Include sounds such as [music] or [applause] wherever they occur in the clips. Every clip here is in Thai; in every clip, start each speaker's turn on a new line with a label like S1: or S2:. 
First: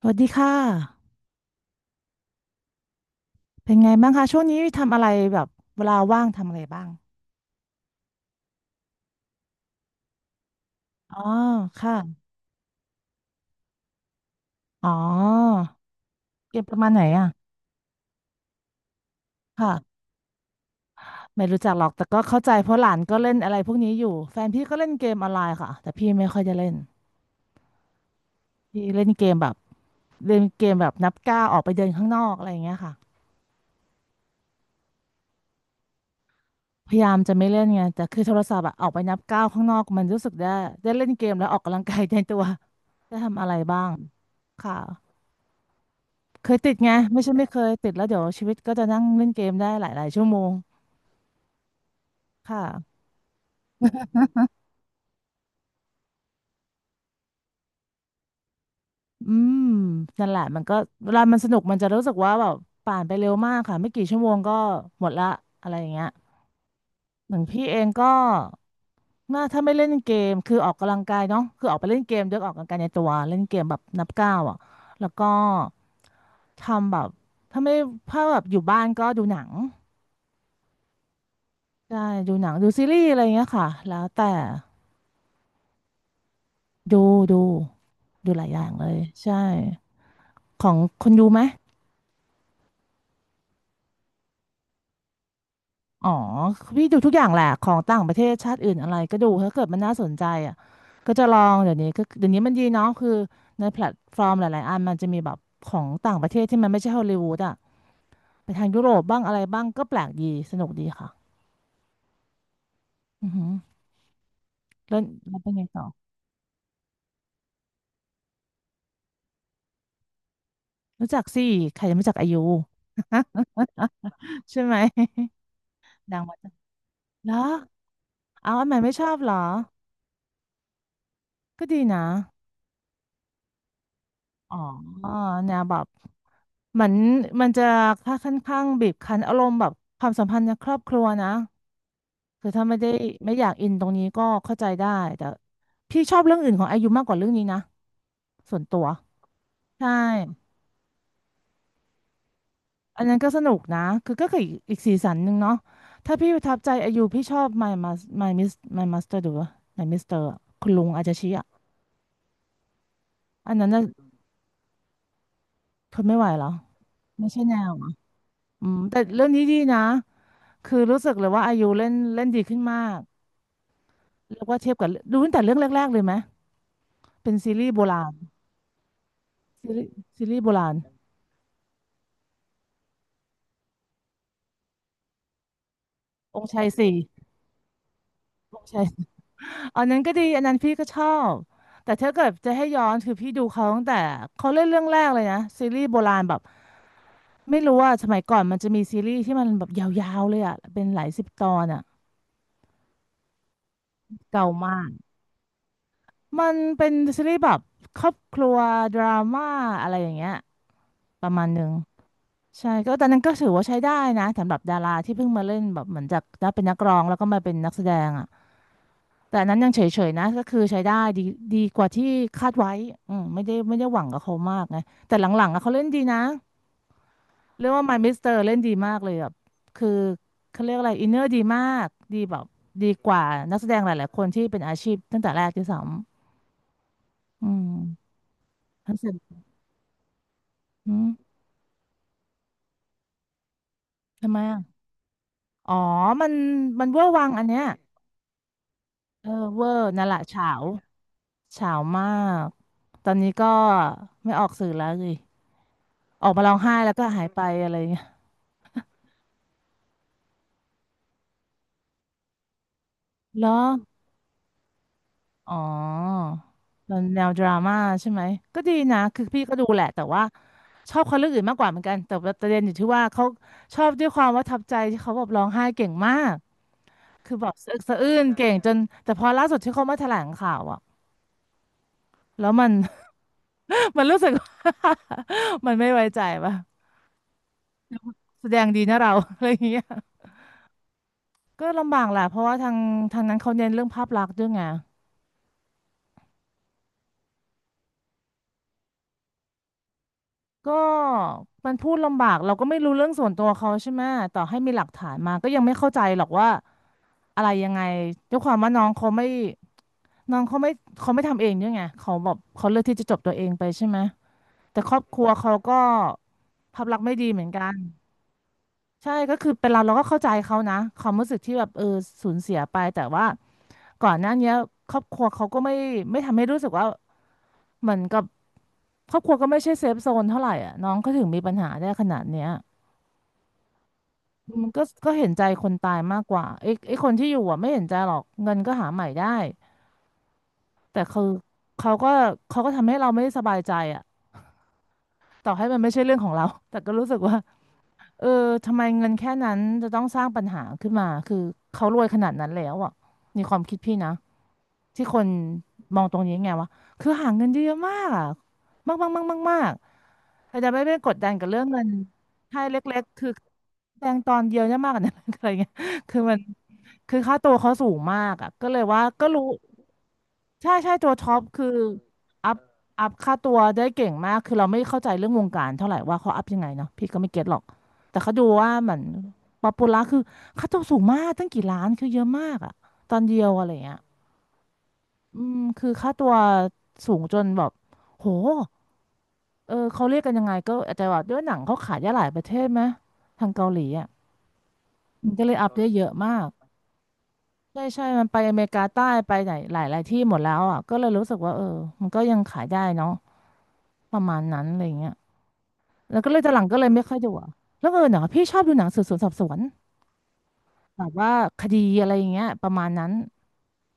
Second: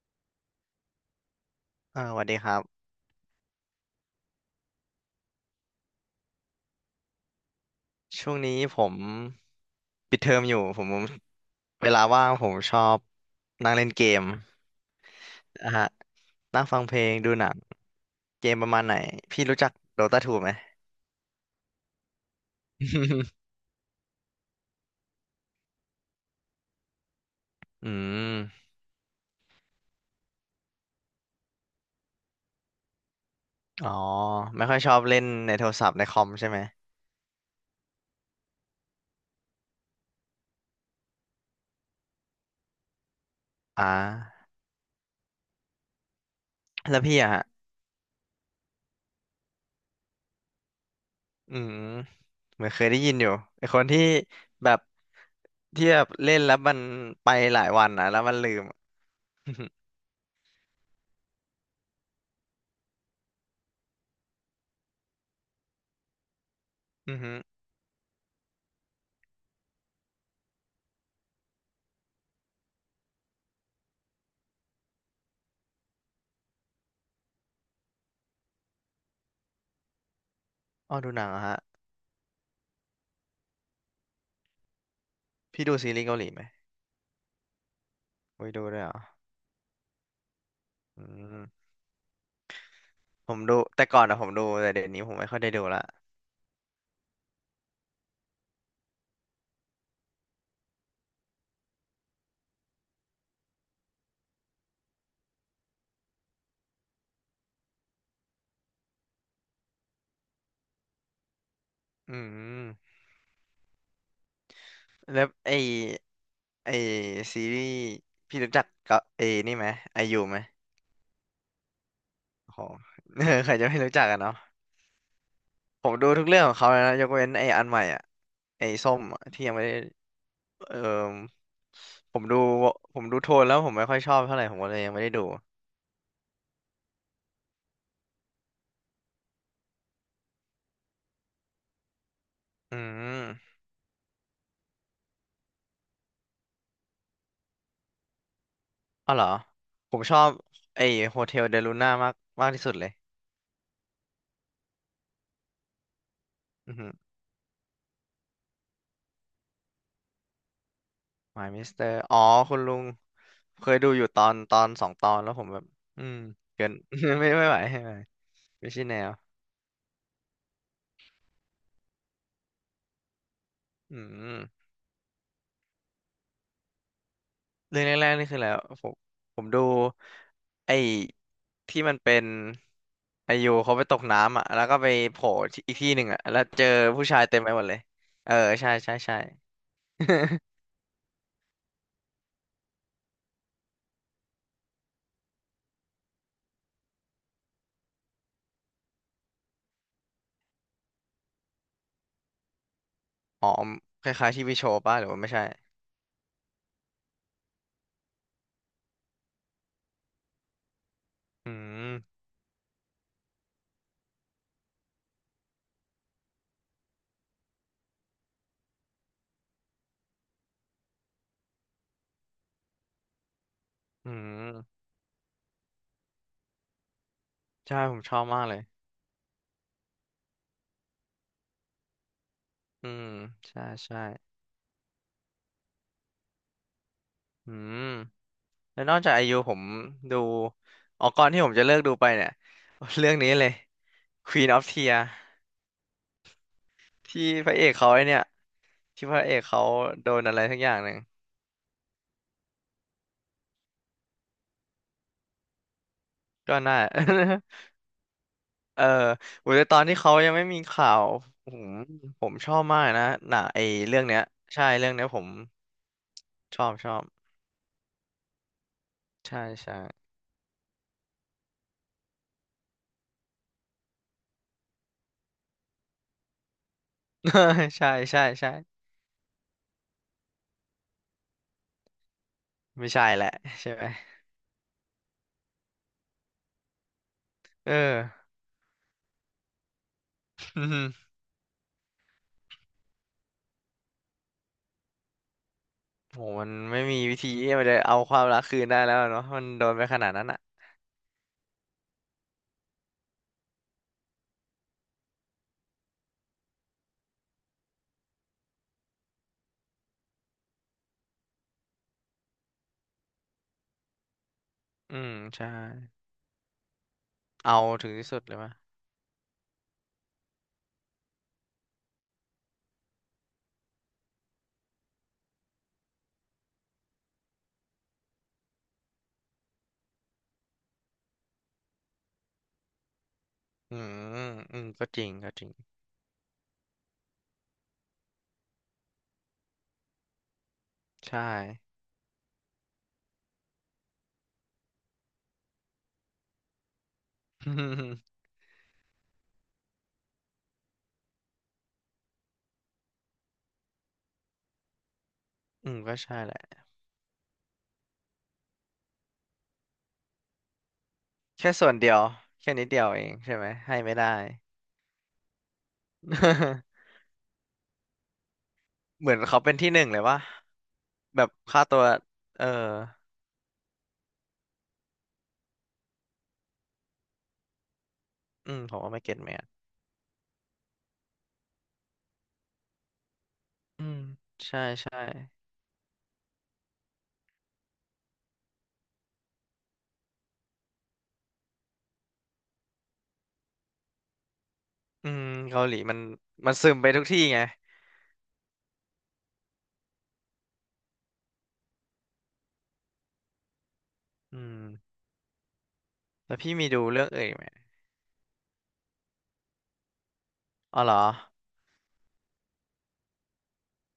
S1: สวัสดีค่ะ
S2: สวัสดีครับ
S1: เป็นไงบ้างคะช่วงนี้ทำอะไรแบบเวลาว่างทำอะไรบ้าง
S2: ช่วงนี้ผมปิดเทอมอยู่ผม
S1: อ๋อ
S2: เว
S1: ค่ะ
S2: ลาว่างผมชอบนั่งเล่นเกม
S1: อ๋อ
S2: นะฮะ
S1: เก
S2: นั่
S1: ม
S2: ง
S1: ป
S2: ฟั
S1: ระ
S2: ง
S1: มาณ
S2: เพ
S1: ไห
S2: ล
S1: น
S2: ง
S1: อ่ะ
S2: ดูหนังเกมประมาณไหนพี่รู้จักโด
S1: ค่ะ
S2: ตาทูไหม
S1: ไม่รู้จักหรอก แต่ก็เข้าใจเพราะหลานก็เล่นอะไร
S2: [laughs]
S1: พวกนี้อยู่แฟนพี่ก็เล่นเกมออนไลน์ค่ะแต่พี่ไม่ค่อยจะเล่น
S2: อืม
S1: พี่เล่นเกมแบบเล่นเกมแบบนับก้าวออกไปเดินข้างนอกอะไรอย่างเงี้ยค่ะ
S2: อ๋อไม่ค่อยชอบเล่นในโทรศัพท์ในคอมใช่ไหม
S1: พยายามจะไม่เล่นไง แต่คือโทรศัพท์อะออกไปนับก้าวข้างนอกมันรู้สึกได้ได้เล่นเกมแล้วออกกำลังกายในตัวได้ทำอะไรบ้า
S2: อ่า
S1: งค่ะ เคยติดไง
S2: แล้วพี่
S1: ไม่
S2: อะ
S1: ใช่
S2: ฮะ
S1: ไม่เคยติดแล้วเดี๋ยวชีวิตก็จะนั่งเล่นเกมได้หลายๆชั่วโมง
S2: อืม
S1: ค่ะ
S2: เหมือนเคยได้ยินอยู่ไอคนที่แบบที่แบบเล่นแล้วมันไปหลายวันนะแล้วมันลืม
S1: อื
S2: [laughs] อื
S1: มนั่นแหละมันก็เวลามันสนุกมันจะรู้สึกว่าแบบผ่านไปเร็วมากค่ะไม่กี่ชั่วโมงก็หมดละอะไรอย่างเงี้ย
S2: อ [laughs]
S1: อ
S2: ฮึ
S1: ย่างพี่เองก็น่าถ้าไม่เล่นเกมคือออกกำลังกายเนาะคือออกไปเล่นเกมเดี๋ออกกำลังกายในตัวเล่นเกมแบบนับก้าวอ่ะแล้วก็ทำแบบถ้าไม่ถ้าแบบอยู่บ้านก็ดูหนัง
S2: อ๋อดูหนังเหรอฮะ
S1: ใช่ดูหนังดูซีรีส์อะไรอย่างเงี้ยค่ะแล้วแต่
S2: พี่ดูซีรีส์เกาหลีไหม
S1: ดูดูดูห
S2: โอ้
S1: ลา
S2: ย
S1: ยอ
S2: ดู
S1: ย่าง
S2: ด้วย
S1: เล
S2: เหรอ
S1: ยใช่ของ
S2: อื
S1: คนดูไหม
S2: มผมดูแต่ก่อนอะผมดูแต่เดี๋ยวนี้ผมไม่ค่อยได้ดูละ
S1: อ๋อพี่ดูทุกอย่างแหละของต่างประเทศชาติอื่นอะไรก็ดูถ้าเกิดมันน่าสนใจอ่ะก็จะลองเดี๋ยวนี้ก็เดี๋ยวนี้มันดีเนาะคือในแพลตฟอร์มหลายๆอันมันจะมีแบบของต่างประเทศที่มันไม่ใช่ฮอลลีวูดอ่ะไปทางยุโรปบ้างอะไรบ้างก็แปลกดีสนุกดีค่ะ
S2: อืม
S1: อือหือแล้ว
S2: แล้ว
S1: แล้วเป็
S2: ไอ
S1: นไงต่อ
S2: ไอซีรีส์พี่รู้จักก็เอนี่ไหมไอยูไหม
S1: รู้จักสิใครจะไม่รู้จักอายุ
S2: โอ้โห [laughs] ใครจะไม่รู้จักอะเนาะ
S1: [laughs] ใช่ไหม
S2: ผมดู
S1: ดัง
S2: ทุก
S1: มา
S2: เรื่อง
S1: จา
S2: ข
S1: ก
S2: องเขาเลยนะยกเว้
S1: เหร
S2: น
S1: อ
S2: ไออันใหม่อะ
S1: เอา
S2: ไอ
S1: อันใหม่ไม่
S2: ส้ม
S1: ชอบ
S2: อะ
S1: เหรอ
S2: ที่ยังไม่ได้เออ
S1: ก็ดีนะ
S2: ผมดูผมดูโทนแล้วผมไม่ค่อยชอบเท่าไหร่
S1: อ๋
S2: ผ
S1: อ
S2: มก็เลยยังไม่ได้ดู
S1: เนี่ยแบบเหมือนมันจะค่าข่อนข้างบีบคั้นอารมณ์แบบความสัมพันธ์ในครอบครัวนะคือถ้า
S2: อื
S1: ไม่ได้ไม่อยาก
S2: ม
S1: อินตรงนี้ก็เข้าใจได้แต่พี่ชอบเรื่องอื่นของอายุมากกว่าเรื่องนี้นะส่วนตัว
S2: อ๋อเหรอ
S1: ใช่
S2: ผมชอบไอโฮเทลเดลูน่ามากมากที่สุดเลย
S1: อันนั้นก็สนุกนะคือก็คืออีกสีสันหนึ่งเนาะถ้าพี่ประทับใจ
S2: อื
S1: อา
S2: ม
S1: ยุพี่ชอบ My Mas My Miss My Master ดูวะ My Mister อะคุณลุงอาจจะชี้อ่ะ
S2: มายมิสเตอร์อ๋อคุณลุง
S1: อัน
S2: เค
S1: นั้น
S2: ย
S1: น่ะ
S2: ดูอยู่ตอนสองตอนแล้วผมแบบ
S1: ท
S2: อื
S1: น
S2: ม
S1: ไม่ไหวเหรอ
S2: เกิน [laughs]
S1: ไม่
S2: ไม่
S1: ใช่
S2: ไม่
S1: แน
S2: ไหว
S1: ว
S2: ไม่
S1: อะ
S2: ไหว
S1: อื
S2: ไม่
S1: ม
S2: ใช่แน
S1: แต่
S2: ว
S1: เรื่องนี้ดีนะ คือรู้สึกเลยว่าอายุเล่นเล่นดีขึ้นมาก
S2: อืม
S1: เรียกว่าเทียบกับดูตั้งแต่เรื่องแรกๆเลยไหมเป็นซีรีส์
S2: เรื่
S1: โบ
S2: อง
S1: รา
S2: แร
S1: ณ
S2: กๆนี่คือแล้วผมผมดู
S1: ซีรีส์ซีรีส์โบราณ
S2: ไอ้ที่มันเป็นไอยูเขาไปตกน้ำอ่ะแล้วก็ไปโผล่ที่อีกที่หนึ่งอ่ะ
S1: อ
S2: แล้ว
S1: งค์
S2: เจ
S1: ชาย
S2: อ
S1: สี่
S2: ผู้ชายเต็มไปหมดเลยเออ
S1: องค์
S2: ใช่
S1: ชาย
S2: ใช่ใช่
S1: [laughs] อันนั้นก็ดีอันนั้น
S2: [laughs]
S1: พี่ก็ชอบแต่ถ้าเกิดจะให้ย้อนคือพี่ดูเขาตั้งแต่เขาเล่นเรื่องแรกเลยนะซีรีส์โบราณแบบไม่รู้ว่าสมัยก่อนมันจะมีซีรีส์ที่มันแบบยาวๆเลยอ่ะเป็นหลายสิบตอนอ่ะ
S2: อ๋อคล้ายๆที่
S1: เก่า
S2: วิโช
S1: มา
S2: ว์
S1: ก
S2: ป่ะหรือว่าไม่ใช่
S1: มันเป็นซีรีส์แบบครอบครัวดราม่าอะไรอย่างเงี้ยประมาณ
S2: อื
S1: หนึ่ง
S2: ม
S1: ใช่ก็ตอนนั้นก็ถือว่าใช้ได้นะสำหรับดาราที่เพิ่งมาเล่นแบบเหมือนจากได้เป็นนักร้องแล้วก็มาเป็นนักแสดงอ่ะแต่อันนั้นยังเฉยๆนะก็คือใช้ได้ดีดีกว่าที่คาดไว้อืมไม่ได้หวัง
S2: อื
S1: กับเขามากไง
S2: ม
S1: แต่หลังๆอ่ะเขาเล่นดีนะเรียก
S2: ใช่
S1: ว่า
S2: ผ
S1: My
S2: มชอบ
S1: Mister
S2: มาก
S1: เล่
S2: เล
S1: น
S2: ย
S1: ดีมากเลยแบบคือเขาเรียกอะไรอินเนอร์ดีมากดีแบบดี
S2: อืม
S1: กว่านัก
S2: ใช่
S1: แสดงห
S2: ใช่
S1: ลายๆคนที่เป็นอาชีพตั้งแต่แรกที่สองอื
S2: อื
S1: ม
S2: ม แล้วน
S1: ทั้ง
S2: อก
S1: เสร็
S2: จาก
S1: จ
S2: ไอยูผมดู
S1: อื
S2: ออ
S1: ม
S2: กก่อนที่ผมจะเลิกดูไปเนี่ย [laughs] เรื่องนี้เลย
S1: ทำไม
S2: Queen
S1: อ่ะ
S2: of Tears
S1: อ๋อมันมันเวอร์
S2: ที่
S1: วังอัน
S2: พระ
S1: เนี้ย
S2: เอกเขาไอเนี่ยที่พระ
S1: เออ
S2: เอก
S1: เว
S2: เขา
S1: อร์นั่น
S2: โด
S1: แหละ
S2: นอะไร
S1: เฉา
S2: สักอย่างหนึ่ง
S1: เฉาวมากตอนนี้ก็ไม่ออกสื่อแล้วสิออกมาร้อ
S2: ก็
S1: งไห้
S2: น่า
S1: แล้วก็หาย
S2: [laughs]
S1: ไปอะไรเงี้ย
S2: เออโอ้ยแต่ตอนที่เขายังไม่มีข่าวผมผมชอบมากนะหนั
S1: เหร
S2: ง
S1: อ
S2: ไอเรื่องเนี้ยใช่เรื่องเนี้ยผม
S1: อ๋อ
S2: ชอบช
S1: ตอ
S2: อ
S1: น
S2: บ
S1: แนวดราม่าใช่ไหมก็ดีนะคือ
S2: ใช่
S1: พี่ก็ดู
S2: ใช่
S1: แหละแต่ว่าชอบคนเรื่องอื่นมากกว่าเหมือนกันแต่ประเด็นอยู่ที่ว่าเขาชอบด้วยความว่าทับใจที่เขาแบบร้องไห้เก่งมากคือแบบสะ
S2: [laughs]
S1: อึก
S2: ใช่
S1: สะอื้
S2: ใช่
S1: นเก่
S2: ใช่
S1: งจนแต่พอล่าสุดที่เขามาแถลงข่าวอ่ะแล้วมัน
S2: ไม่ใช่แหละใช่ไหม
S1: [laughs] มันรู้สึกว่า [laughs] มันไม่ไว้ใจป่ะ
S2: เออ
S1: แสดงดีนะเรา [laughs] อะไรอย่างเงี้ย
S2: [laughs]
S1: ก็ลำบากแหละเพราะว่าทางนั้นเขาเน้นเรื่องภาพลักษณ์ด้วยไง
S2: โหมันไม่มีวิธีที่มันจะเอาความรักคืนได้แล้วเนาะมันโดนไปขนาดนั้นอ่ะ
S1: ก็มันพูดลำบากเราก็ไม่รู้เรื่องส่วนตัวเขาใช่ไหมต่อให้มีหลักฐานมาก็ยังไม่เข้าใจหรอกว่าอะไรยังไงด้วยความว่าน้องเขาไม่น้องเขาไม่เขาไม่ทำเองด้วยไงเขาแบบเขาเลือกที่จะจบตัวเองไปใช่ไหมแต่คร
S2: อื
S1: อบ
S2: ม
S1: ครัว
S2: ใช่
S1: เขาก็ภาพลักษณ์ไม่ดีเหมือน
S2: เอา
S1: กัน
S2: ถึงที่สุดเลยมะ
S1: ใช่ก็คือเป็นเราก็เข้าใจเขานะความรู้สึกที่แบบเออสูญเสียไปแต่ว่าก่อนหน้าเนี้ยครอบครัวเขาก็ไม่ทำให้รู้สึกว่าเหมือนกับ ครอบครัวก็ไม่ใช่เซฟโซนเท่าไหร่อ่ะน้องก็ถึงมีปัญหาได้ขนาดเนี้ย
S2: อืมอื
S1: มั
S2: ม
S1: นก็
S2: ก็จริ
S1: ก็
S2: ง
S1: เห็
S2: ก็
S1: น
S2: จ
S1: ใจ
S2: ริง
S1: คนตายมากกว่าไอ้คนที่อยู่อ่ะไม่เห็นใจหรอกเงินก็หาใหม่ได้แต่
S2: ใช่
S1: คือเขาก็เขาก็ทำให้เราไม่สบายใจอ่ะต่อให้มันไม่ใช่เรื่องของเราแต่ก็รู้สึกว่า
S2: [laughs] อืม
S1: เออทำไมเงินแค่นั้นจะต้องสร้างปัญหาขึ้นมาคือเขารวยขนาดนั้นแล้วอ่ะในความคิดพี่นะที่คน
S2: อืมก็
S1: มองต
S2: ใช่
S1: รง
S2: แห
S1: นี้
S2: ละ
S1: ไงวะคือหาเงินได้เยอะมากอ่ะมากมากมากมากมากแต่จะไม่ไปกดดันกับ
S2: แค่
S1: เรื่อง
S2: ส่วน
S1: เงิน
S2: เดียวแค่
S1: ให้
S2: นิดเดียว
S1: เล็
S2: เอ
S1: ก
S2: ง
S1: ๆคือ
S2: ใช่ไหมให้ไม่
S1: แด
S2: ได้
S1: งตอนเดียวเนี่ยมากกว่านั้น [laughs] อะไรเงี้ยคือมัน
S2: [laughs]
S1: คือค่าตัวเขาสูงมากอ่ะก็เลยว่า
S2: เหมือน
S1: ก็
S2: เขา
S1: รู้
S2: เป็นที่หนึ่งเลยวะ
S1: ใช่ใช่ตัว
S2: แบบ
S1: ท็อป
S2: ค่า
S1: คือ
S2: ตัวเออ
S1: อัพค่าตัวได้เก่งมากคือเราไม่เข้าใจเรื่องวงการเท่าไหร่ว่าเขาอัพยังไงเนาะพี่ก็ไม่เก็ตหรอกแต่เขาดู
S2: อืม
S1: ว่า
S2: ผม
S1: เห
S2: ว่า
S1: มือ
S2: ไม่
S1: น
S2: เก็ตแมน
S1: ป๊อปปูล่าคือค่าตัวสูงมากตั้งกี่ล้านคือเยอะมากอะตอนเดียวอะไร
S2: อื
S1: เงี้
S2: ม
S1: ย
S2: ใช่ใช่
S1: อืมคือค่าตัวสูงจนแบบโหเออเขาเรียกกันยังไงก็อาจจะแบบด้วยหนังเขาขายได้หลายประเทศไหมทางเกาหลีอ่ะ
S2: อืม
S1: มันก็เลย
S2: เกา
S1: อั
S2: ห
S1: พ
S2: ลี
S1: ได้
S2: มัน
S1: เยอะมาก
S2: มันซึมไปทุกที่ไง
S1: ใช่ใช่ มันไปอเมริกาใต้ไปไหนหลายที่หมดแล้วอ่ะก็เลยรู้สึกว่าเออมันก็ยังขายได้เนาะประมา
S2: อื
S1: ณนั้
S2: ม
S1: นอะไรเงี้ยแล้วก็
S2: แล้
S1: เล
S2: ว
S1: ยตอ
S2: พี่
S1: นหลัง
S2: มี
S1: ก็
S2: ดู
S1: เลยไม่
S2: เรื่อง
S1: ค่อย
S2: อื่น
S1: ดู
S2: อีกไหม
S1: อะแล้วเออเนาะพี่ชอบดูหนังสืบสวนสอบสวน
S2: อ๋อเหรอ
S1: แบบว่าคดีอะไรอย่างเงี้ยประมาณนั้น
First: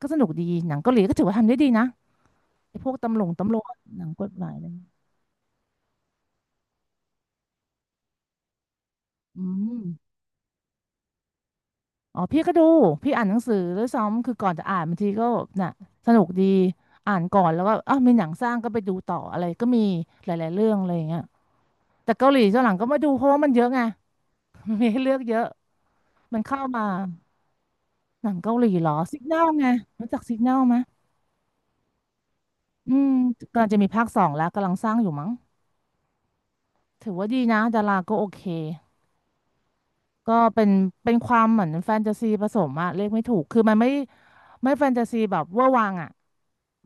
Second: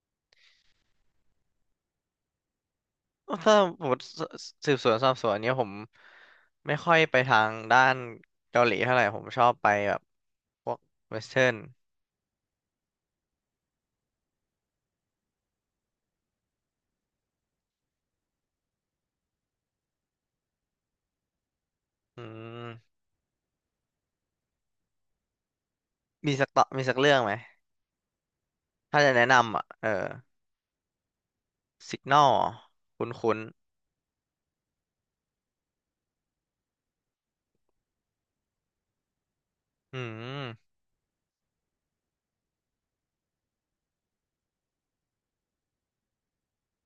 S1: ก็สนุกดีหนังเกาหลีก็ถือว่าทำได้ดีนะไอ้พวกตำรวจตำ
S2: ถ้า
S1: รวจ
S2: ผม
S1: หนั
S2: ติ
S1: งกฎหมายอะไร
S2: สืบ
S1: เงี้
S2: ส
S1: ย
S2: วนสอบสวนเนี้ยผมไม่ค่อยไปทางด้านเกาหลีเท่าไหร่ผม
S1: อื
S2: ชอบไป
S1: ม
S2: แบบพวกเวสเทิร์น
S1: อ๋อพี่ก็ดูพี่อ่านหนังสือด้วยซ้ำคือก่อนจะอ่านบางทีก็น่ะสนุกดีอ่านก่อนแล้วก็อ้าวมีหนังสร้างก็ไปดูต่ออะไรก็มีหลายๆเรื่องอะไรอย่างเงี้ย แต่
S2: อื
S1: เกาหลีตอนหลังก็ไม่
S2: ม
S1: ดูเพราะว่ามันเยอะไง [laughs] มันมีให้เลือกเยอะ
S2: มี
S1: มัน
S2: สัก
S1: เข้า
S2: ต่อมี
S1: มา
S2: สักเรื่องไหม
S1: หนังเกาหลีเหรอ
S2: ถ้าจะ
S1: สิก
S2: แนะ
S1: แนล
S2: นำอ่ะ
S1: ไง
S2: เออ
S1: รู้จักสิกแนลไหม
S2: สิกนอล
S1: อื
S2: คุ้
S1: ม
S2: นคุ้น
S1: กำลังจะมีภาคสองแล้วกำลังสร้างอยู่มั้งถือว่าดีนะดาราก็โอเค
S2: ๆอื
S1: ก็
S2: ม
S1: เป็นเป็นความเหมือนแฟนตาซีผสมอะเรียกไม่ถูกคือมันไม่แฟนตาซีแบบเวอร์วังอะ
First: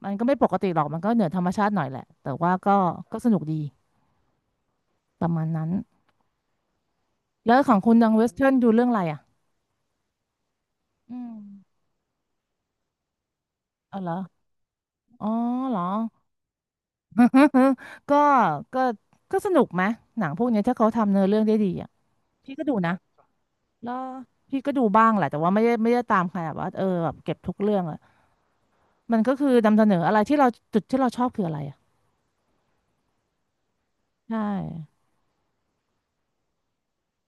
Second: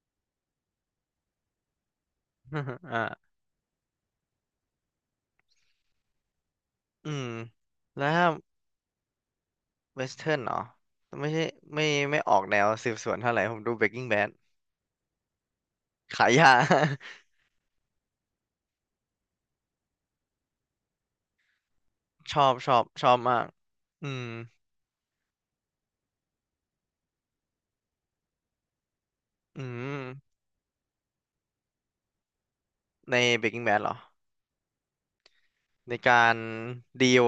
S1: มันก็ไม่ปกติหรอกมันก็เหนือธรรมชาติหน่อยแหละแต่ว่าก็
S2: [laughs] อ่า
S1: ก็สนุกดีประมาณนั้น
S2: อืม
S1: แล้วของคุณ
S2: แล้
S1: ดั
S2: ว
S1: งเว
S2: ถ้า
S1: สเทิร์นดูเรื่องอะไรอะ
S2: เวสเทิร์นเหรอ
S1: อื
S2: ไม่
S1: ม
S2: ใช่ไม่ไม่ออกแนวสืบสวนเท่าไหร่ผมดู
S1: อ๋อ
S2: Breaking
S1: เหรอ
S2: Bad
S1: อ๋อเหรอ
S2: ขายยา
S1: [laughs] ก็ก็ก็สนุกไหมหนังพวกเนี้ยถ้าเขาทำเนื้อเรื่องได้ดีอ่ะ
S2: [laughs] ชอ
S1: พี่
S2: บ
S1: ก็
S2: ช
S1: ดู
S2: อบ
S1: นะ
S2: ชอบมาก
S1: แล้ว
S2: อืม
S1: พี่ก็ดูบ้างแหละแต่ว่าไม่ได้ตามขนาดว่าเออแบบเก็บทุกเรื่องอ่ะมันก็คือ
S2: อื
S1: นำเสนออะไร
S2: ม
S1: ที่เราจุดที่เราชอบคืออะไรอ่ะ
S2: ใน Breaking Bad เหรอ
S1: ใช่
S2: ในการดีล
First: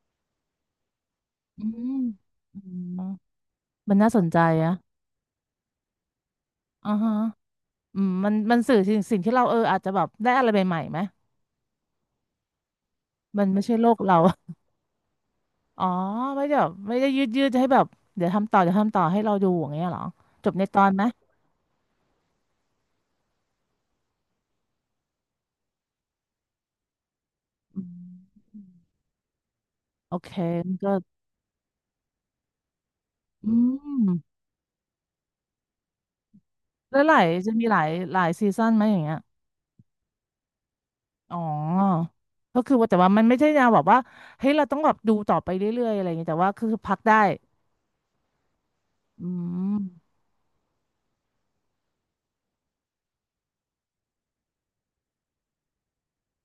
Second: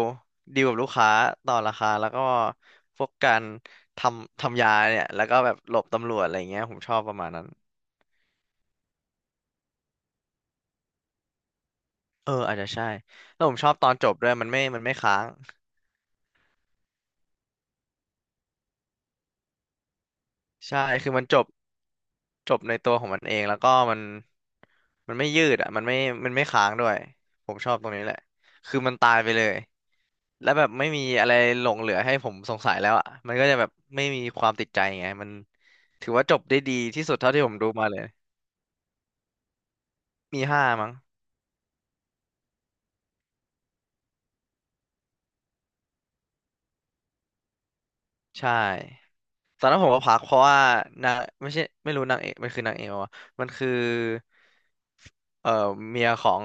S2: ดีลกับลูกค้าต่อ
S1: อื
S2: ราคา
S1: ม
S2: แล้วก็
S1: อื
S2: พ
S1: ม
S2: วกการ
S1: มัน
S2: ท
S1: น่าสนใจ
S2: ำทำยา
S1: อ่ะ
S2: เนี่ยแล้วก็แบบหลบตำรวจอะไรเงี้ยผม
S1: อ่า
S2: ชอบป
S1: ฮะ
S2: ระมาณนั้น
S1: อืมมันสื่อสิ่งที่เราเอออาจจะแบบได้อะไรใหม่ๆไหม
S2: เอออาจจะใช่แล้
S1: มั
S2: ว
S1: น
S2: ผม
S1: ไม่
S2: ชอ
S1: ใช่
S2: บต
S1: โล
S2: อน
S1: ก
S2: จบ
S1: เรา
S2: ด้วยมันไม่
S1: [laughs]
S2: มันไม่ค้าง
S1: อ๋อไม่ได้แบบไม่ได้ยืดให้แบบเดี๋ยวทำต่อเดี๋ยวทำต่อให้เราดูอย่างเงี้ยเหรอจบในต
S2: ใช่
S1: อนไหม
S2: คือมันจบจบในตัวของมันเองแล้วก็มันไม่ยืดอ่ะมันไม่ค้างด้วยผมชอบ
S1: อื
S2: ตรงนี้
S1: ม
S2: แหละคือมันตายไปเลย
S1: โอเค
S2: แล้วแบบไม่มีอะไรหลงเหลือให้ผมสงสัยแล้วอ่ะมันก็
S1: อื
S2: จะแบบ
S1: ม
S2: ไม่มีความติดใจไงมันถือว่าจบได้ดี
S1: แล้ว
S2: ที่
S1: ห
S2: สุด
S1: ลาย
S2: เท่าที่ผ
S1: จะ
S2: ม
S1: มี
S2: ดู
S1: หลา
S2: มา
S1: ย
S2: เลย
S1: หลายซีซันไหมอย่างเงี้ย
S2: มีห้ามั้ง
S1: อ๋อก็คือว่าแต่ว่ามันไม่ใช่แนวแบบว่าเฮ้ยเราต้องแบบดูต่อไปเรื่อยๆอะไรอย่างเงี้ยแต่ว่าคือพักได้
S2: ใช่
S1: อื
S2: ตอน
S1: ม
S2: นั้นผมก็พักเพราะว่านางไม่ใช่ไม่รู้นางเอกมันคือนางเอกวะมันคือเอ่อเมียของ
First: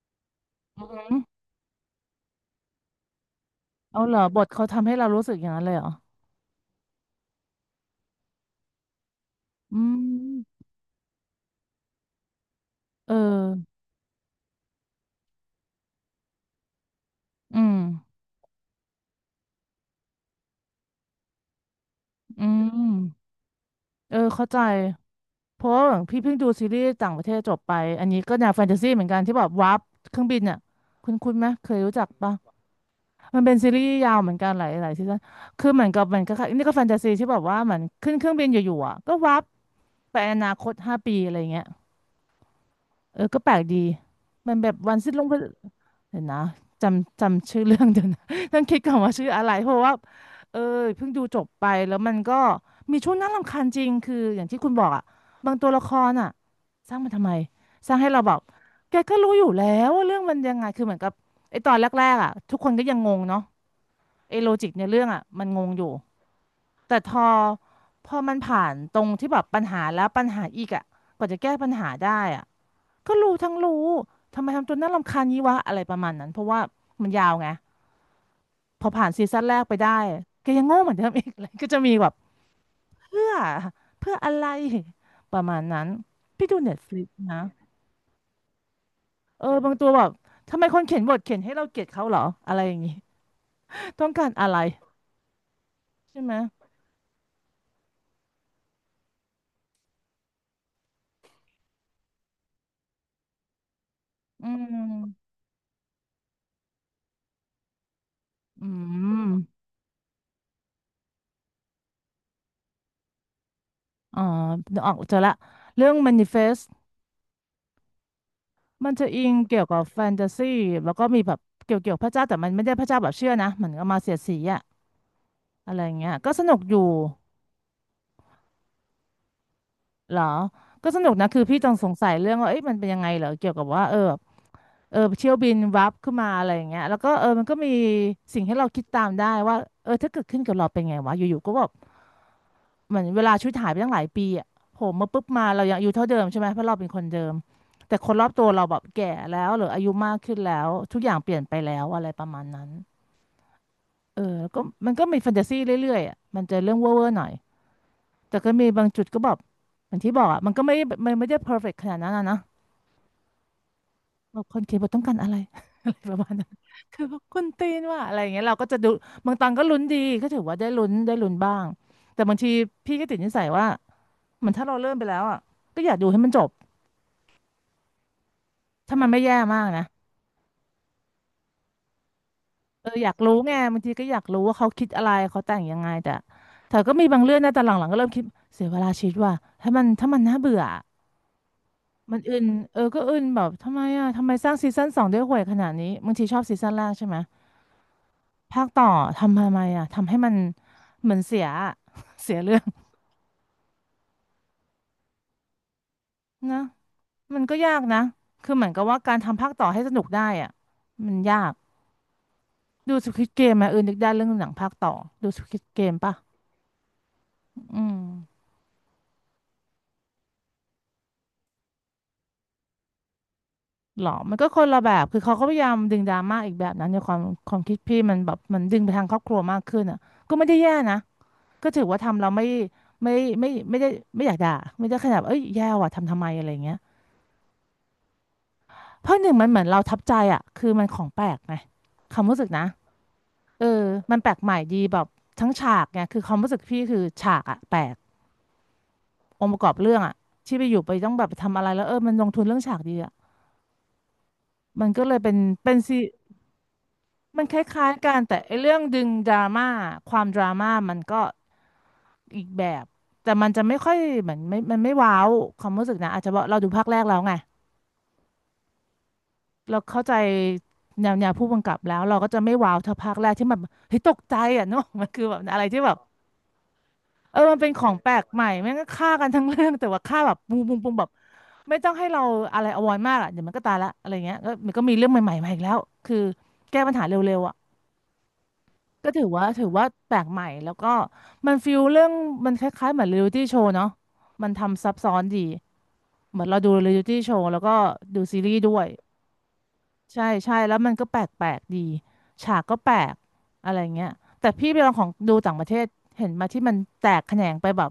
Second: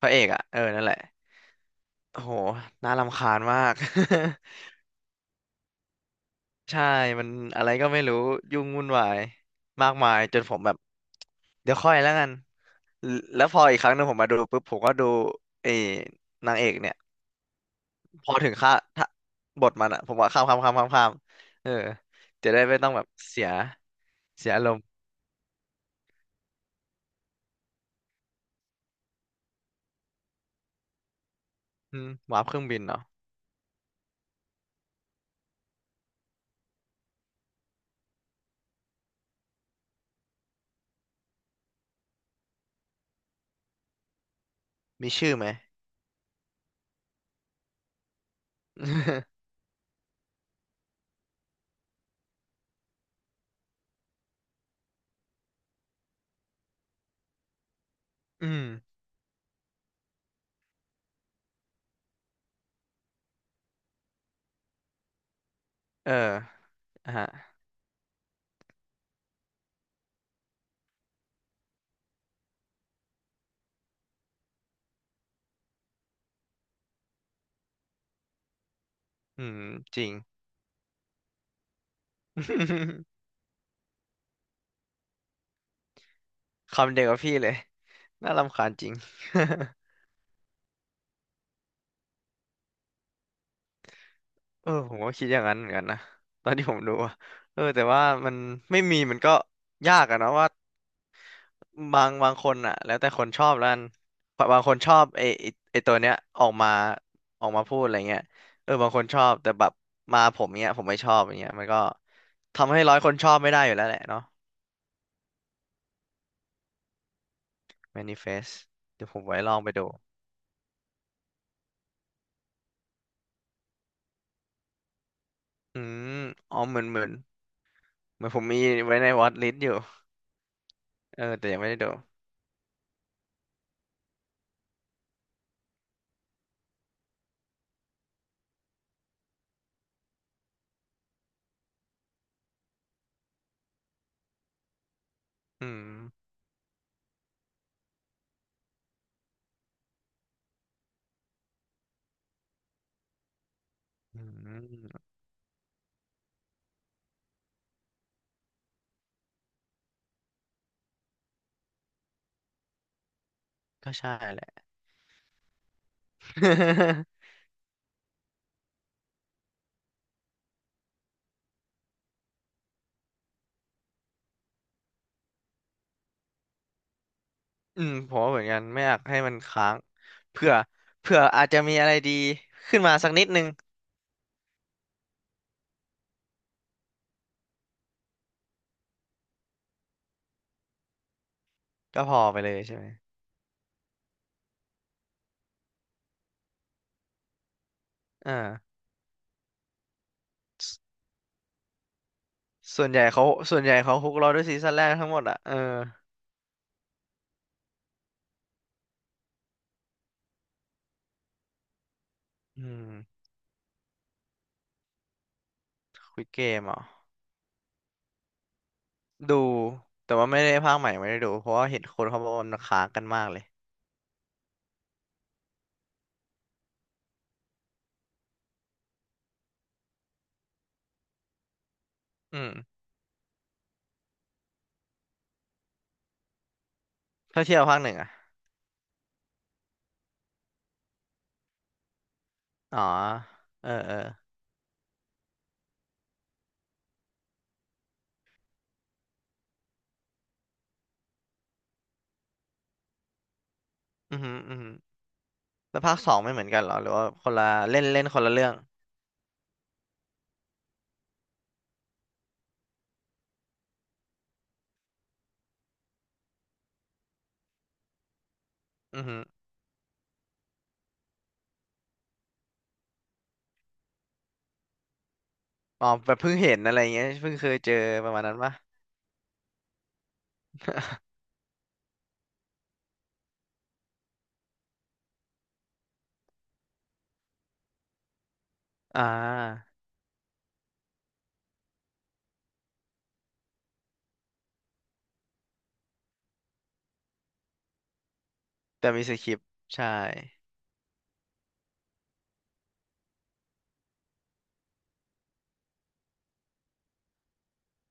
S2: พระเอกอ่ะเออนั่นแหละโอ้โหน่ารำคาญมาก
S1: เอาเหรอบทเขา
S2: [laughs]
S1: ทำให้เรารู้สึกอย่างนั้นเลยเหรอ
S2: ใช่มันอะไรก็ไม่รู้ยุ่งวุ่นวาย
S1: อื
S2: มากมายจนผ
S1: ม
S2: มแบบเดี๋ยวค่อยแล้วกัน
S1: เอ
S2: แล้วพออี
S1: อ
S2: กครั้งหนึงผมมาดูปุ๊บผมก็ดูเออนางเอกเนี่ย
S1: อืม
S2: พอถึงค่าถ้าบทมันอะผมว่าข้ามเออ
S1: อื
S2: จะได้ไม่ต้
S1: ม
S2: องแบบเสีย
S1: เออเข้า
S2: เสีย
S1: ใจ
S2: อารมณ์
S1: เพราะว่าพี่เพิ่งดูซีรีส์ต่างประเทศจบไปอันนี้ก็แนวแฟนตาซีเหมือนกันที่แบบวาร์ปเครื่องบินอ่ะคุณไหมเคยรู้
S2: อื
S1: จัก
S2: ม
S1: ปะ
S2: วาร์ปเครื่องบินเนาะ
S1: มันเป็นซีรีส์ยาวเหมือนกันหลายซีซั่นคือเหมือนกับนี่ก็แฟนตาซีที่แบบว่าเหมือนขึ้นเครื่องบินอยู่ๆอ่ะก็วับไปอนาคต5 ปีอะไรเงี้ยเออก็แปลกดีมันแบบวัน
S2: มี
S1: สิ้นโลก
S2: ชื่อไหม
S1: เห็นนะจำชื่อเรื่องเดี๋ยวนะ [laughs] ต้องคิดก่อนว่าชื่ออะไร
S2: [laughs]
S1: เพราะว่าเออเพิ่งดูจบไปแล้วมันก็มีช่วงน่ารำคาญจริงคืออย่างที่คุณบอกอ่ะบางตัวละครอ่ะสร้างมันทำไมสร้างให้เราแบบ
S2: อืม
S1: แกก็รู้อยู่แล้วว่าเรื่องมันยังไงคือเหมือนกับไอ้ตอนแรกๆอ่ะทุกคนก็ยังงงเนาะ ไอ้โลจิกในเรื่องอ่ะมันงงอยู่
S2: เออ
S1: แต่พ
S2: อ่ะ
S1: อ
S2: ฮะ
S1: พอมันผ่านตรงที่แบบปัญหาแล้วปัญหาอีกอ่ะกว่าจะแก้ปัญหาได้อ่ะก็รู้ทั้งรู้ทำไมทำตัวน่ารำคาญงี้วะอะไรประมาณนั้นเพราะว่ามันยาวไงพอผ่านซีซั่
S2: อื
S1: นแร
S2: ม
S1: กไปได้
S2: จริง [laughs]
S1: แกยังโง่เหมือนเดิมอีก [laughs] เลยก็จะมีแบบเพื่อเพื่ออะไรประมาณนั้นพี่ดูเน็ตฟ
S2: คำ
S1: ลิ
S2: เดีย
S1: ก
S2: วกับพี่
S1: นะ
S2: เลย น่ารำคาญจริง [laughs]
S1: เออบางตัวแบบทำไมคนเขียนบทเขียนให้เราเกลียดเขาเหรออะไรอย่างงี้ [laughs] ต้องการอะไร
S2: เออผมก็คิดอย่างนั้นเหมือนกันนะ
S1: ใช่ไหม
S2: ตอนที่ผมดูอะเออแต่ว่ามันไม่มีมันก็ยากอะเนาะว่า บางคนอ่ะแล้วแต่คนชอบแล้วกัน
S1: อื
S2: บางคนชอบไอ
S1: ม
S2: ไอ้ไอตัวเนี้ยออกมาออกมาพูดอะไรเงี้ย
S1: อื
S2: เออบางคนชอบแต่
S1: ม
S2: แบบมาผมเนี้ยผมไม่ชอบอย่างเงี้ยมันก็ทำให้ร้อยคนชอบไม่ได้อยู่แล้วแหละ
S1: อ๋อ
S2: เนาะ
S1: ออกเจอละเรื่อง Manifest
S2: manifest
S1: มัน
S2: เดี๋
S1: จะ
S2: ยวผ
S1: อิ
S2: ม
S1: ง
S2: ไว้ลอ
S1: เกี่
S2: ง
S1: ยว
S2: ไป
S1: กับ
S2: ดู
S1: แฟนตาซีแล้วก็มีแบบเกี่ยวเกี่ยวพระเจ้าแต่มันไม่ได้พระเจ้าแบบเชื่อนะเหมือนก็มาเสียดสีอะอะไร
S2: อื
S1: อย่างเงี้
S2: ม
S1: ยก็สนุ
S2: อ๋
S1: ก
S2: อ
S1: อ
S2: เห
S1: ยู่
S2: มือนเหมือนเหมือนผมมีไว้ในวอตลิสต์อยู่
S1: เหรอก็สนุก
S2: เออ
S1: นะคือ
S2: แต่ยั
S1: พี่
S2: งไม่
S1: ต้อง
S2: ได้
S1: ส
S2: ดู
S1: งสัยเรื่องว่าเอ๊ะมันเป็นยังไงเหรอเกี่ยวกับว่าเออแบบเออเที่ยวบินวับขึ้นมาอะไรอย่างเงี้ยแล้วก็เออมันก็มีสิ่งให้เราคิดตามได้ว่าเออถ้าเกิดขึ้นกับเราเป็นไงวะอยู่ๆก็แบบ เหมือนเวลาชุดหายไปตั้งหลายปีอ่ะโหมาปุ๊บมาเรา
S2: อื
S1: ยังอา
S2: ม
S1: ยุเท่าเดิมใช่ไหมเพราะเราเป็นคนเดิมแต่คนรอบตัวเราแบบแก่แล้วหรืออายุมากขึ้นแล้วทุกอย่างเปลี่ยนไปแล้วอะไรประมาณนั้นเออ
S2: อื
S1: แล้วก็มันก็
S2: ม
S1: มีแฟนตาซีเรื่อยๆอ่ะมันจะเรื่องเว่อร์ๆหน่อยแต่ก็มีบางจุดก็แบบอย่างที่บอกอ่ะมันก็ไม่มันไม่ได้เพอร์เฟกต์ขนาดนั้นอะนะ
S2: ก็ใช่
S1: แบ
S2: แห
S1: บ
S2: ละ
S1: คนเขียนบทต้องการอะไร [laughs] อะไรประมาณนั้นคือแบบ
S2: [laughs]
S1: คุณตีนว่าอะไรอย่างเงี้ยเราก็จะดูบางตอนก็ลุ้นดีก็ถือว่าได้ลุ้นบ้างแต่บางทีพี่ก็ติดนิสัยว่า เหมือนถ้าเราเริ่มไปแล้วอ่ะก็อยากดูให้มันจบ
S2: อืมผมว่าเหมือนกันไม่อ
S1: ถ้า
S2: ยาก
S1: มัน
S2: ให้
S1: ไม่
S2: มั
S1: แย่
S2: น
S1: มาก
S2: ค้าง
S1: นะ
S2: เผื่อเผื่ออาจจะมีอะไรดีขึ้น
S1: เออ
S2: มา
S1: อ
S2: สัก
S1: ยาก
S2: นิด
S1: รู้
S2: นึง
S1: ไงบางทีก็อยากรู้ว่าเขาคิดอะไรเขาแต่งยังไงแต่แต่ก็มีบางเรื่องนะแต่หลังๆก็เริ่มคิดเสียเวลาชีวิตว่ะถ้ามันน่าเบื่อ
S2: ก็พ
S1: มัน
S2: อ
S1: อึ
S2: ไป
S1: น
S2: เลยใช่
S1: เออ
S2: ไหม
S1: ก็อึนแบบทำไมอ่ะทำไมสร้างซีซั่นสองได้ห่วยขนาดนี้บางทีชอบซีซั่นแรกใช่ไหม
S2: อ่า
S1: ภาคต่อทำไมอ่ะทำให้มัน
S2: ส
S1: เหมือนเสียอะ [laughs] เสียเรื่อง
S2: ส่วนใหญ่เขาส่วนใหญ่เขาฮุกเราด้วยซีซั่นแรกทั้งหมดอ่ะเออ
S1: นะมันก็ยากนะคือเหมือนกับว่าการทำภาคต่อให้สนุกได้อ่ะมันยาก
S2: อืม
S1: ดูสควิดเกมไหมเออนึกได้เรื่องหนังภาคต่อดูสควิดเกมป่ะ
S2: คุยเกมเหรอ่
S1: อืม
S2: ดูแต่ว่าไม่ได้ภาคใหม่ไม่ได้ดูเพราะว่าเห็นคนเขาบอกว่ามันค้างกันมากเลย
S1: หรอมันก็คนละแบบคือเขาก็พยายามดึงดราม่าอีกแบบนั้นในความความคิดพี่มันแบบมันดึงไปทางครอบครัวมากขึ้นอ่ะก็ไม่ได้แย่นะก็ถือว่าทำเรา
S2: อื
S1: ไม่
S2: ม
S1: ไม่ไม่ได้ไม่อยากด่าไม่ได้ขนาดเอ้ยแย่ว่ะทำไมอะไร่เงี้ย
S2: ถ้าเทียบกับภาคหนึ่งอ่ะ
S1: เพราะหนึ่งมันเหมือนเราทับใจอ่ะคือมันของแปลกไงความรู้สึกนะ
S2: อ๋อ
S1: เอ
S2: เออ
S1: อ
S2: เออ
S1: มันแปลกใหม่ดีแบบทั้งฉากไงคือความรู้สึกพี่คือฉากอ่ะแปลกองค์ประกอบเรื่องอ่ะที่ไปอยู่ไปต้องแบบทำอะไรแล้วเออมันลงทุนเรื่องฉากดีอะ
S2: อือหืออือหือ
S1: มันก็เลยเป็นเป็น
S2: แล้วภา
S1: ซี
S2: คสองไม่เหมือนกันเหรอหรือว่าคน
S1: มั
S2: ละ
S1: นคล
S2: เล่น
S1: ้าย
S2: เล่
S1: ๆ
S2: น
S1: กั
S2: ค
S1: น
S2: นละ
S1: แต่
S2: เรื่อง
S1: ไอ้เรื่องดึงดราม่าความดราม่ามันก็อีกแบบแต่มันจะไม่ค่อยเหมือนไม่มันไม่ว้าวความรู้สึกนะอาจจะเพราะเราดูภาคแรกแล้วไง
S2: อือหือ
S1: เราเข้าใจแนวแนวผู้กำกับแล้วเราก็จะไม่ว้าวเท่าภาคแรกที่มันเฮ้ยตกใจอ่ะเนกอะมันคือแบบอะไรที่
S2: อ๋อ
S1: แบบ
S2: แบบเพิ่งเห็นอะไรเงี้ยเพิ่
S1: เอ
S2: ง
S1: อ
S2: เคย
S1: มันเป็
S2: เจ
S1: น
S2: อ
S1: ของแป
S2: ประ
S1: ล
S2: มาณ
S1: ก
S2: นั้น
S1: ใหม่
S2: ปะ
S1: แม่งก็ฆ่ากันทั้งเรื่องแต่ว่าฆ่าแบบปุ้งปุ้งปุ้งแบบไม่ต้องให้เราอะไรอวอยมากอ่ะเดี๋ยวมันก็ตายละอะไรเงี้ยก็มันก็มีเรื่องใหม่ๆมาอีกแล้วคือแก้ปัญหาเร็วๆอ่ะ
S2: อ่
S1: ก็ถือว่า
S2: า
S1: แปลกใหม่แล้วก็มันฟิลเรื่องมันคล้ายๆเหมือนเรียลิตี้โชว์เนาะมันทำซับซ้อนดีเหมือนเราดูเรียลิตี้โชว์แล้วก็ดูซีรีส์ด้วย
S2: แต่มีสคริปต์ใช่
S1: ใช่แล้วมันก็แปลกๆดีฉากก็แปลกอะไรเงี้ยแต่พี่ไปลองของดูต่างประเทศเห็นมาที่มันแตกแขนงไปแบบ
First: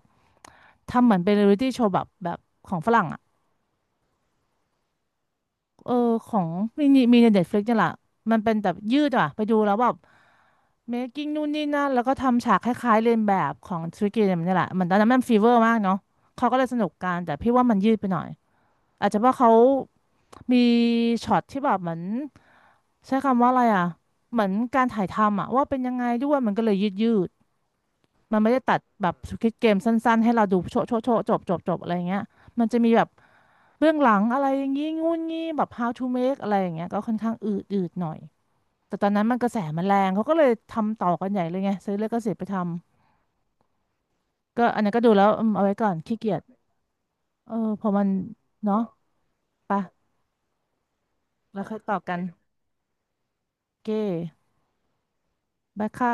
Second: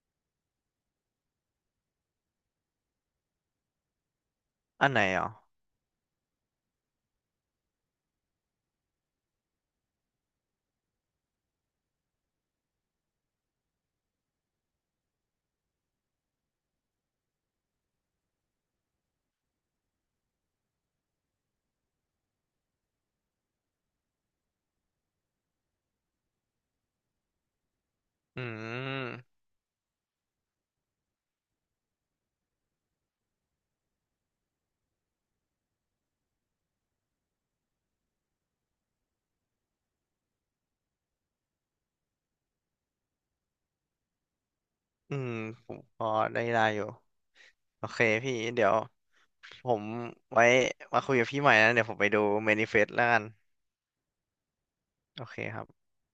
S1: ทำเหมือนเป็นเรียลิตี้โชว์แบบของฝรั่งอ่ะ
S2: อันไหนอ๋อ
S1: เออของมีมีในเน็ตฟลิกนี่แหละมันเป็นแบบยืดอ่ะไปดูแล้วแบบ เมคกิ้งนู่นนี่นั่นแล้วก็ทำฉากคล้ายๆเลียนแบบของสควิดเกมนี่แหละมันตอนนั้นมันฟีเวอร์มากเนาะเขาก็เลยสนุกกันแต่พี่ว่ามันยืดไปหน่อยอาจจะเพราะเขามีช็อตที่แบบเหมือนใช้คำว่าอะไรอ่ะเหมือนการถ่ายทำอ่ะว่าเป็นยังไงด้วยมันก็เลยยืดมัน
S2: อื
S1: ไม่ได้ตัดแบบ
S2: ม
S1: สควิดเกมสั้นๆให้เราดูโชะโชะโชะจบอะไรอย่างเงี้ยมันจะมีแบบเบื้องหลังอะไรอย่างงี้งุ่นงี้แบบ how to make อะไรอย่างเงี้ยก็ค่อนข้างอืดหน่อยแต่ตอนนั้นมันกระแสมันแรงเขาก็เลยทำต่อกันใหญ่เลยไงซื้อเลยก็เสียไปทำ ก็อันนั้นก็ดู
S2: อื
S1: แล้ว
S2: ม
S1: อืมเอา
S2: ผ
S1: ไว้
S2: ม
S1: ก่อน
S2: พอ
S1: ขี้เกีย
S2: ได้
S1: จ
S2: ได้อยู่
S1: เออ
S2: โอ
S1: พอ
S2: เค
S1: มัน
S2: พี่เดี๋ยว
S1: เนาะ
S2: ผ
S1: ปะ
S2: มไว้มาคุยกับพี่ใหม่
S1: แล้ว
S2: นะ
S1: ค่อย
S2: เดี๋ยว
S1: ต่
S2: ผ
S1: อ
S2: มไป
S1: กัน
S2: ดูเมนิเฟสแล้วกัน
S1: โอเค
S2: โอเคครับ
S1: บายค่ะ